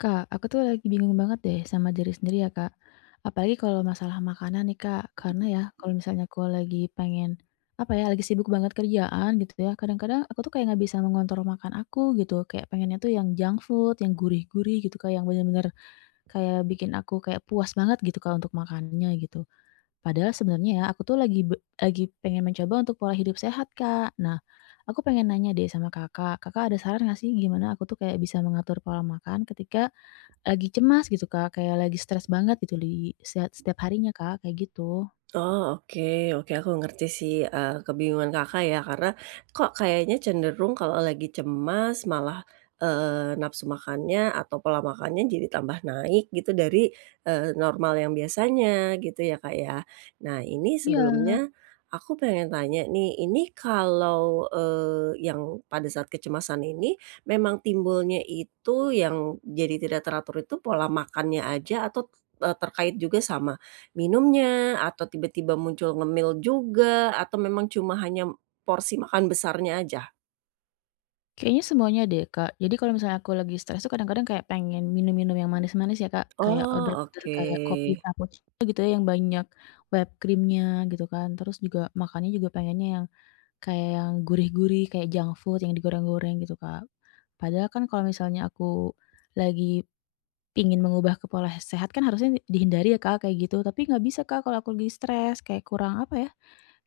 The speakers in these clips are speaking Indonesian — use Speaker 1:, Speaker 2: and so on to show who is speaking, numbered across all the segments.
Speaker 1: Kak, aku tuh lagi bingung banget deh, sama diri sendiri ya, Kak. Apalagi kalau masalah makanan nih, Kak. Karena ya, kalau misalnya aku lagi pengen, apa ya, lagi sibuk banget kerjaan gitu, ya, kadang-kadang, aku tuh kayak nggak bisa mengontrol makan aku, gitu. Kayak, pengennya tuh yang junk food, yang gurih-gurih, gitu Kak. Yang bener-bener, kayak bikin aku kayak puas banget, gitu Kak, untuk makannya gitu. Padahal sebenernya ya, aku tuh lagi be lagi pengen mencoba untuk pola hidup sehat, Kak. Nah, aku pengen nanya deh, sama Kakak. Kakak ada saran nggak sih, gimana aku tuh kayak bisa mengatur pola makan, ketika lagi cemas, gitu Kak. Kayak lagi stres banget, gitu li siat setiap harinya Kak, kayak gitu.
Speaker 2: Oh. Oke oke. Aku ngerti sih, eee, kebingungan Kakak ya. Karena, kok kayaknya cenderung kalau lagi cemas, malah, eee, nafsu makannya, atau pola makannya jadi tambah naik gitu dari, eee, normal yang biasanya, gitu ya, Kak, ya. Nah, ini
Speaker 1: Iya.
Speaker 2: sebelumnya, aku pengen tanya nih, ini kalau, eee, yang pada saat kecemasan ini, memang timbulnya itu yang jadi tidak teratur itu, pola makannya aja atau, t eee, terkait juga sama minumnya, atau tiba-tiba muncul ngemil juga, atau memang cuma hanya porsi makan besarnya aja?
Speaker 1: Kayaknya semuanya deh, Kak. Jadi, kalau misalnya aku lagi stres itu kadang-kadang kayak pengen minum-minum yang manis-manis ya Kak, kayak
Speaker 2: Oh,
Speaker 1: order-order
Speaker 2: oke.
Speaker 1: kayak kopi cappuccino gitu ya yang banyak whipped cream-nya gitu kan. Terus juga makannya juga pengennya yang kayak yang gurih-gurih, kayak junk food yang digoreng-goreng gitu, Kak. Padahal kan kalau misalnya aku lagi pingin mengubah ke pola he sehat kan harusnya dihindari ya Kak, kayak gitu. Tapi, nggak bisa Kak, kalau aku lagi stres kayak kurang, apa ya,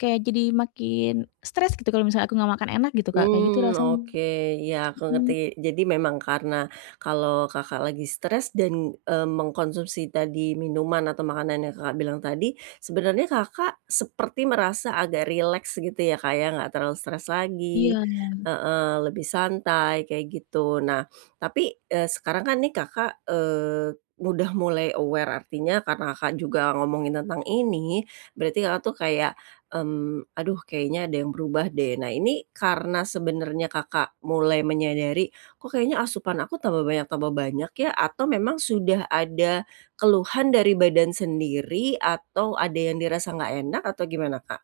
Speaker 1: kayak jadi makin stres gitu kalau misalnya aku enggak makan enak gitu Kak, kayak gitu
Speaker 2: Hmm.
Speaker 1: rasanya.
Speaker 2: Oke, iya, aku
Speaker 1: Mhm.
Speaker 2: ngerti. Jadi, memang karena kalau Kakak lagi stres dan, eee, mengkonsumsi tadi minuman atau makanan yang Kakak bilang tadi, sebenernya Kakak seperti merasa agak rileks gitu ya Kak ya, nggak terlalu stress lagi
Speaker 1: Iya.
Speaker 2: heeh, lebih santai kayak gitu. Nah, tapi, eee, sekarang kan nih Kakak, eee, udah mulai aware, artinya karena Kakak, juga ngomongin tentang ini, berarti Kakak tuh kayak, mmm, "Aduh kayaknya ada yang berubah deh." Nah, ini karena sebenernya Kakak mulai menyadari, "Kok kayaknya asupan aku tambah banyak tambah banyak ya?" Atau memang sudah ada keluhan dari badan sendiri, atau ada yang dirasa nggak enak, atau gimana, Kak?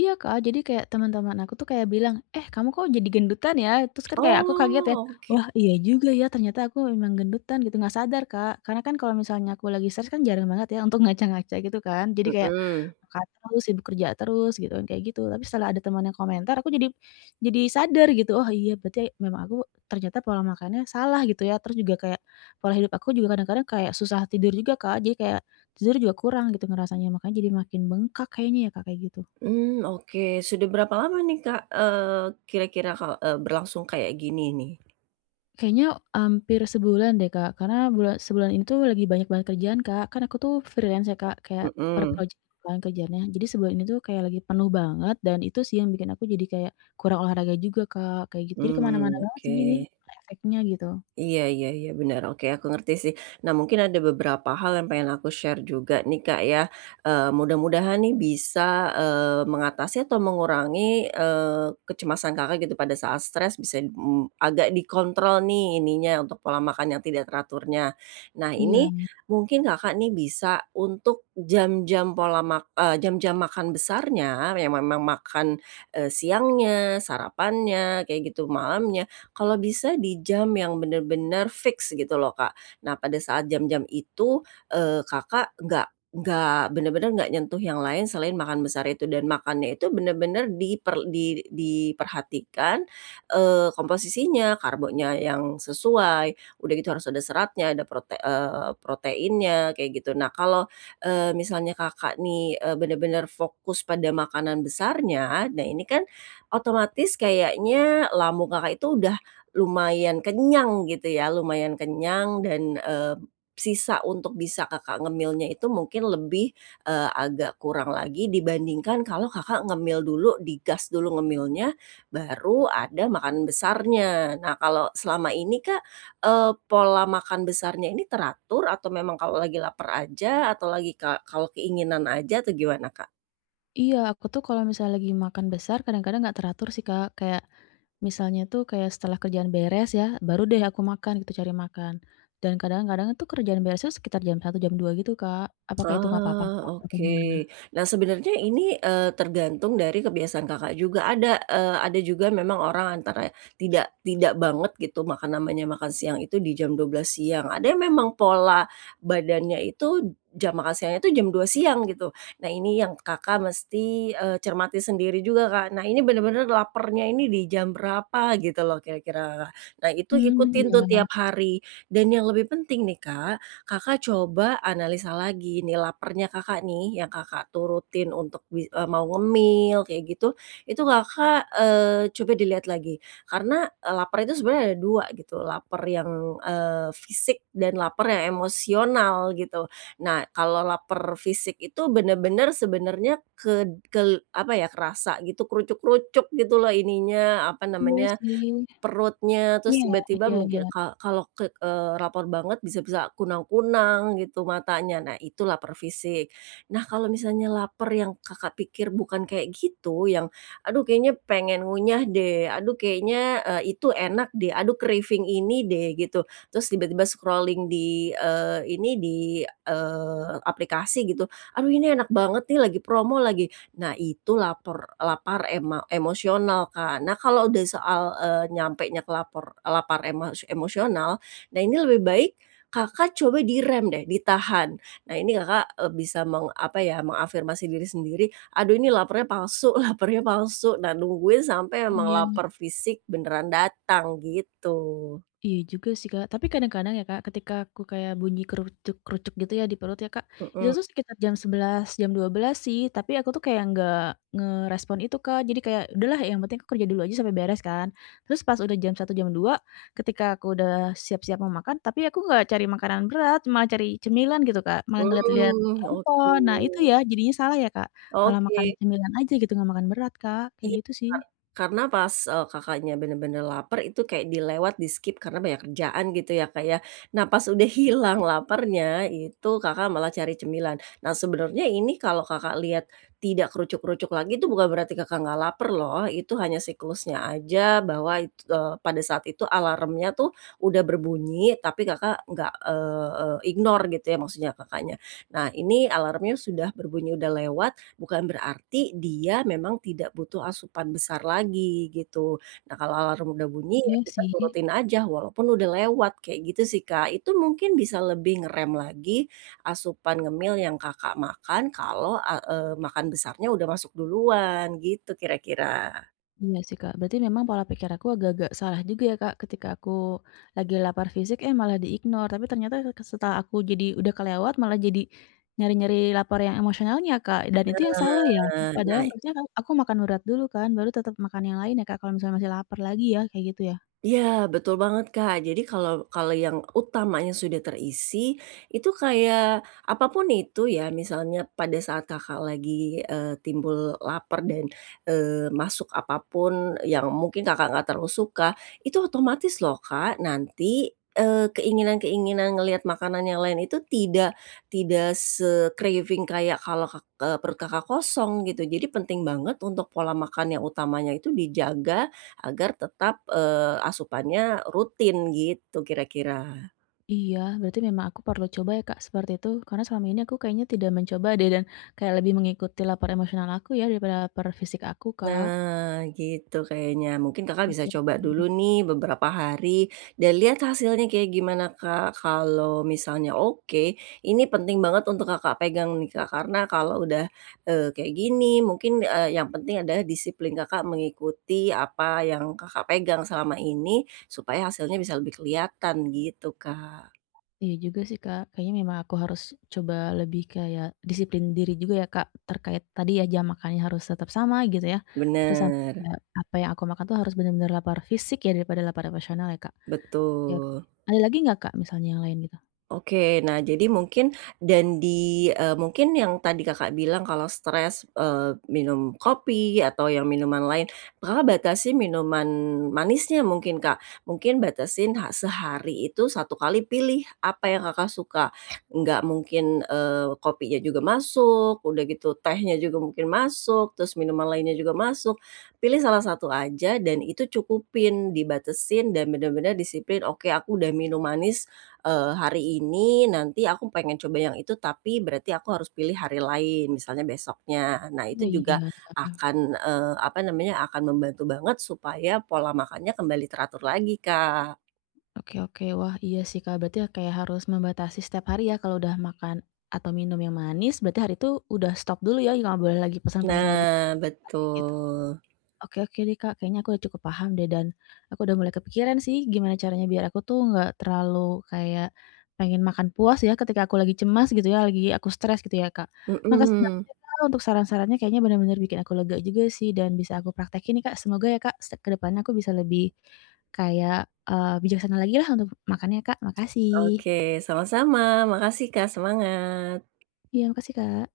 Speaker 1: Iya Kak, jadi kayak, temen-temen aku tuh kayak bilang, "Eh, kamu kok jadi gendutan ya?" Terus kan kayak aku kaget ya,
Speaker 2: Oh, oke.
Speaker 1: "Wah, iya juga ya, ternyata aku memang gendutan," gitu, nggak sadar Kak. Karena kan kalau misalnya aku lagi stres kan jarang banget ya untuk ngaca-ngaca gitu kan. Jadi kayak,
Speaker 2: Hmm.
Speaker 1: makan terus, sibuk kerja terus gitu kan, kayak gitu. Tapi setelah ada temen yang komentar, aku jadi, jadi sadar gitu. Oh, iya, berarti, memang aku, ternyata pola makannya salah gitu ya. Terus juga kayak, pola hidup aku juga kadang-kadang kayak susah tidur juga Kak. Jadi kayak, tidur juga kurang gitu ngerasanya, makanya jadi makin bengkak kayaknya ya Kak, kayak gitu.
Speaker 2: Mmm, oke. Sudah berapa lama nih Kak, eee, kira-kira Kak, eee, berlangsung kayak gini nih?
Speaker 1: Kayaknya hampir sebulan deh Kak, karena bula sebulan ini tuh lagi banyak banget kerjaan Kak, kan aku tuh freelance ya Kak, kayak per
Speaker 2: Mhm.
Speaker 1: project tuh kan kerjaannya. Jadi sebulan ini tuh kayak lagi penuh banget, dan itu sih yang bikin aku jadi kayak kurang olahraga juga Kak, kayak gitu. Jadi ke mana-mana
Speaker 2: Mmm,
Speaker 1: banget sih
Speaker 2: oke.
Speaker 1: gini, efeknya gitu.
Speaker 2: Iya iya iya, bener, oke, aku ngerti sih. Nah, mungkin ada beberapa hal yang pengen aku share juga nih Kak ya. Eee, mudah-mudahan nih bisa, eee, mengatasi atau mengurangi, eee, kecemasan Kakak gitu, pada saat stres bisa, mmm, agak dikontrol nih, ininya, untuk pola makan yang tidak teraturnya. Nah ini,
Speaker 1: Iya.
Speaker 2: mungkin Kakak nih bisa untuk jam-jam pola mak eee, jam-jam makan besarnya yang memang makan, eee, siangnya, sarapannya kayak gitu, malamnya, kalau bisa di jam yang bener-bener fix gitu loh Kak. Nah, pada saat jam-jam itu, eee, Kakak enggak enggak, bener-bener gak nyentuh yang lain selain makan besar itu. Dan makannya itu bener-bener diper di diperhatikan, eee komposisinya, karbonya yang sesuai, udah gitu harus ada seratnya, ada prote eee, proteinnya kayak gitu. Nah, kalau, eee, misalnya Kakak nih, eee, bener-bener fokus pada makanan besarnya, nah ini kan otomatis kayaknya lambung Kakak itu udah lumayan kenyang gitu ya, lumayan kenyang, dan, eee, sisa untuk bisa Kakak ngemilnya itu mungkin lebih, eee, agak kurang lagi, dibandingkan kalau Kakak ngemil dulu, digas dulu ngemilnya, baru ada makan besarnya. Nah, kalau selama ini Kak, eee, pola makan besarnya ini teratur, atau memang kalau lagi laper aja, atau lagi ka kalau keinginan aja, atau gimana Kak?
Speaker 1: Iya, aku tuh kalau misalnya lagi makan besar kadang-kadang nggak teratur sih, Kak. Kayak, misalnya itu kayak setelah kerjaan beres ya, baru deh aku makan gitu, cari makan. Dan kadang-kadang itu kerjaan beresnya sekitar jam 1, jam 2 gitu, Kak. Apakah itu nggak apa-apa, Kak,
Speaker 2: Oh,
Speaker 1: atau
Speaker 2: oke.
Speaker 1: gimana?
Speaker 2: Nah sebenernya ini, eee, tergantung dari kebiasaan Kakak juga, ada, eee, ada juga memang orang antara tidak, tidak banget gitu maka namanya makan siang itu di jam 12 siang. Ada yang memang pola badannya itu jam makan siangnya itu jam 2 siang gitu. Nah ini yang Kakak mesti, eee, cermati sendiri juga, Kak, "Nah, ini bener-bener lapernya ini di jam berapa?" Gitu loh kira-kira. Nah itu
Speaker 1: Mmm,
Speaker 2: ikutin tuh
Speaker 1: iya.
Speaker 2: tiap hari dan yang lebih penting nih, Kak, Kakak coba analisa lagi nih lapernya Kakak nih yang Kakak turutin untuk mi eee, mau ngemil kayak gitu, itu Kakak, eee, coba dilihat lagi, karena, eee, laper itu sebenernya ada dua gitu, laper yang, eee, fisik dan laper yang emosional gitu. Nah, kalau laper fisik itu bener-bener sebenernya ked kel apa ya, kerasa gitu, krucuk-krucuk gitu loh ininya, apa
Speaker 1: Iya
Speaker 2: namanya,
Speaker 1: sih.
Speaker 2: perutnya. Terus
Speaker 1: Iya,
Speaker 2: tiba-tiba
Speaker 1: ya
Speaker 2: mungkin
Speaker 1: ya.
Speaker 2: ka kalo ke eee, laper banget bisa bisa kunang-kunang gitu matanya, nah itu laper fisik. Nah, kalau misalnya lapar yang Kakak pikir bukan kayak gitu, yang, "Aduh, kayaknya pengen ngunyah deh, aduh kayaknya e itu enak deh, aduh craving ini deh," gitu. Terus tiba-tiba scrolling di, eee, ini, di, eee, aplikasi gitu, "Aduh, ini enak banget nih, lagi promo lagi." Nah, itu lapor lapar ema emosional, Kak. Nah, kalau udah soal, eee, nyampenya ke lapor lapar ema emosional, nah ini lebih baik, Kakak coba direm deh, ditahan. Nah ini Kakak, e bisa meng apa ya, mengafirmasi diri sendiri, "Aduh, ini lapernya palsu, lapernya palsu." Nah, nungguin sampai memang
Speaker 1: Iya.
Speaker 2: laper fisik beneran datang gitu.
Speaker 1: Iya juga sih, Kak. Tapi kadang-kadang ya, Kak, ketika aku kayak bunyi krucuk-krucuk gitu ya di perut ya, Kak, itu
Speaker 2: Mhm.
Speaker 1: tuh sekitar jam 11, jam 12 sih, tapi aku tuh kayak nggak ngerespon itu, Kak. Jadi kayak, "Udahlah yang penting aku kerja dulu aja sampe beres," kan. Terus pas udah jam 1, jam 2, ketika aku udah siap-siap mau makan, tapi aku enggak cari makanan berat, malah cari cemilan gitu, Kak, malah ngeliat-liat
Speaker 2: Mmm, oke.
Speaker 1: handphone. Nah itu ya, jadinya salah ya, Kak? Malah makan
Speaker 2: Oke.
Speaker 1: cemilan aja gitu, enggak makan berat, Kak, kayak
Speaker 2: Iya,
Speaker 1: gitu
Speaker 2: Kak.
Speaker 1: sih.
Speaker 2: Karena pas e Kakaknya bener-bener laper, itu kayak dilewat di-skip karena banyak kerjaan gitu ya, Kak, ya. Nah pas udah hilang
Speaker 1: I
Speaker 2: lapernya, itu Kakak malah cari cemilan. Nah sebenernya ini kalau Kakak lihat, tidak krucuk-krucuk lagi itu bukan berarti Kakak nggak laper loh, itu hanya siklusnya aja bahwa it eee, pada saat itu alarmnya tuh, udah berbunyi, tapi Kakak nggak, eee, eee, ignore gitu ya maksudnya Kakaknya. Nah, ini alarmnya sudah berbunyi udah lewat, bukan berarti, dia memang tidak butuh asupan besar lagi, gitu. Nah kalau alarm udah bunyi ya
Speaker 1: Iya
Speaker 2: kita
Speaker 1: sih.
Speaker 2: turutin aja, walaupun udah lewat, kayak gitu sih, Kak. Itu mungkin bisa lebih ngerem lagi asupan ngemil yang Kakak makan kalau a eee, makan besarnya udah masuk duluan, gitu kira-kira.
Speaker 1: Iya sih Kak. Berarti memang pola pikir aku agak-agak salah juga ya Kak. Ketika aku lagi lapar fisik eh malah di-ignore, tapi ternyata seke setelah aku jadi udah kelewat malah jadi nyari-nyari lapar yang emosionalnya Kak, dan itu yang salah ya?
Speaker 2: Nah.
Speaker 1: Padahal
Speaker 2: Nah i
Speaker 1: harusnya kan aku makan berat dulu kan, baru tetap makan yang lain ya Kak, kalau misalnya masih laper lagi ya, kayak gitu ya?
Speaker 2: Iya, betul banget Kak. Jadi kalau kalau yang utamanya sudah terisi, itu kayak apa pun itu ya, misalnya pada saat Kakak lagi, eee, timbul lapar dan, eee, masuk apa pun yang mungkin Kakak nggak terlalu suka, itu otomatis loh Kak, nanti, eee, keinginan-keinginan ngelihat makanan yang lain itu tidak tidak se-craving kayak kalau kak eee, perut Kakak kosong, gitu. Jadi penting banget untuk pola makan yang utamanya itu dijaga, agar tetap, eee, asupannya rutin, gitu kira-kira.
Speaker 1: Iya, berarti memang aku perlu coba ya Kak seperti itu. Karena selama ini aku kayaknya tidak mencoba deh, dan kayak lebih mengikuti lapar emosional aku ya daripada lapar fisik aku, Kak.
Speaker 2: Nah, gitu kayaknya. Mungkin Kakak bisa
Speaker 1: Oke
Speaker 2: coba
Speaker 1: oke.
Speaker 2: dulu nih beberapa hari, dan lihat hasilnya kayak gimana Kak. Kalau misalnya oke, ini penting banget untuk Kakak pegang nih Kak. Karena kalau udah, eee, kayak gini, mungkin, eee, yang penting adalah disiplin Kakak mengikuti apa yang Kakak pegang selama ini, supaya hasilnya bisa lebih kelihatan, gitu Kak.
Speaker 1: Iya juga sih Kak. Kayaknya memang aku harus coba lebih kayak disiplin diri juga ya Kak, terkait tadi ya jam makannya harus tetap sama, gitu ya. Terus sama
Speaker 2: Bener.
Speaker 1: kayak, apa yang aku makan itu harus bener-bener lapar fisik ya daripada lapar emosional ya Kak? Oke oke.
Speaker 2: Betul.
Speaker 1: Ada lagi nggak Kak, misalnya yang lain gitu?
Speaker 2: Oke, nah jadi mungkin dan di, eee, mungkin yang tadi Kakak, bilang kalau stres, eee, minum kopi atau ya minuman lain, Kakak batasin minuman manisnya mungkin Kak, mungkin batesin ha sehari itu satu kali pilih apa yang Kakak suka, nggak mungkin, eee, kopinya juga masuk, udah gitu tehnya juga mungkin masuk, terus minuman lainnya juga masuk, pilih salah satu aja dan itu cukupin dibatesin dan bener-bener disiplin oke aku udah minum manis, eee, hari ini nanti aku pengen coba yang itu tapi berarti aku harus pilih hari lain, misalnya besoknya. Nah
Speaker 1: Oh,
Speaker 2: itu juga,
Speaker 1: iya ya.
Speaker 2: akan, eee, apa namanya akan membantu banget supaya pola makannya kembali teratur lagi Kak.
Speaker 1: Oke oke wah iya sih Kak, berarti ya kayak harus membatasi setiap hari ya kalau udah makan, atau minum yang manis berarti hari itu udah stop dulu ya enggak boleh lagi pesen-pesen lagi, yang
Speaker 2: Nah
Speaker 1: kayak gitu.
Speaker 2: betul.
Speaker 1: Oke oke deh Kak, kayaknya aku udah cukup paham deh dan, aku udah mulai kepikiran sih gimana caranya biar aku tuh nggak terlalu kayak, pengen makan puas ya ketika aku lagi cemas gitu ya, lagi aku stres gitu ya Kak, makasih banget
Speaker 2: Mhm.
Speaker 1: ya Kak, untuk saran-sarannya kayaknya bener-bener bikin aku lega juga sih dan bisa aku praktekin nih Kak, semoga ya Kak, se ke depannya aku bisa lebih, kayak, eee, bijaksana lagi lah untuk makannya Kak, makasih.
Speaker 2: Oke, sama-sama makasih Kak, semangat.
Speaker 1: Iya makasih Kak.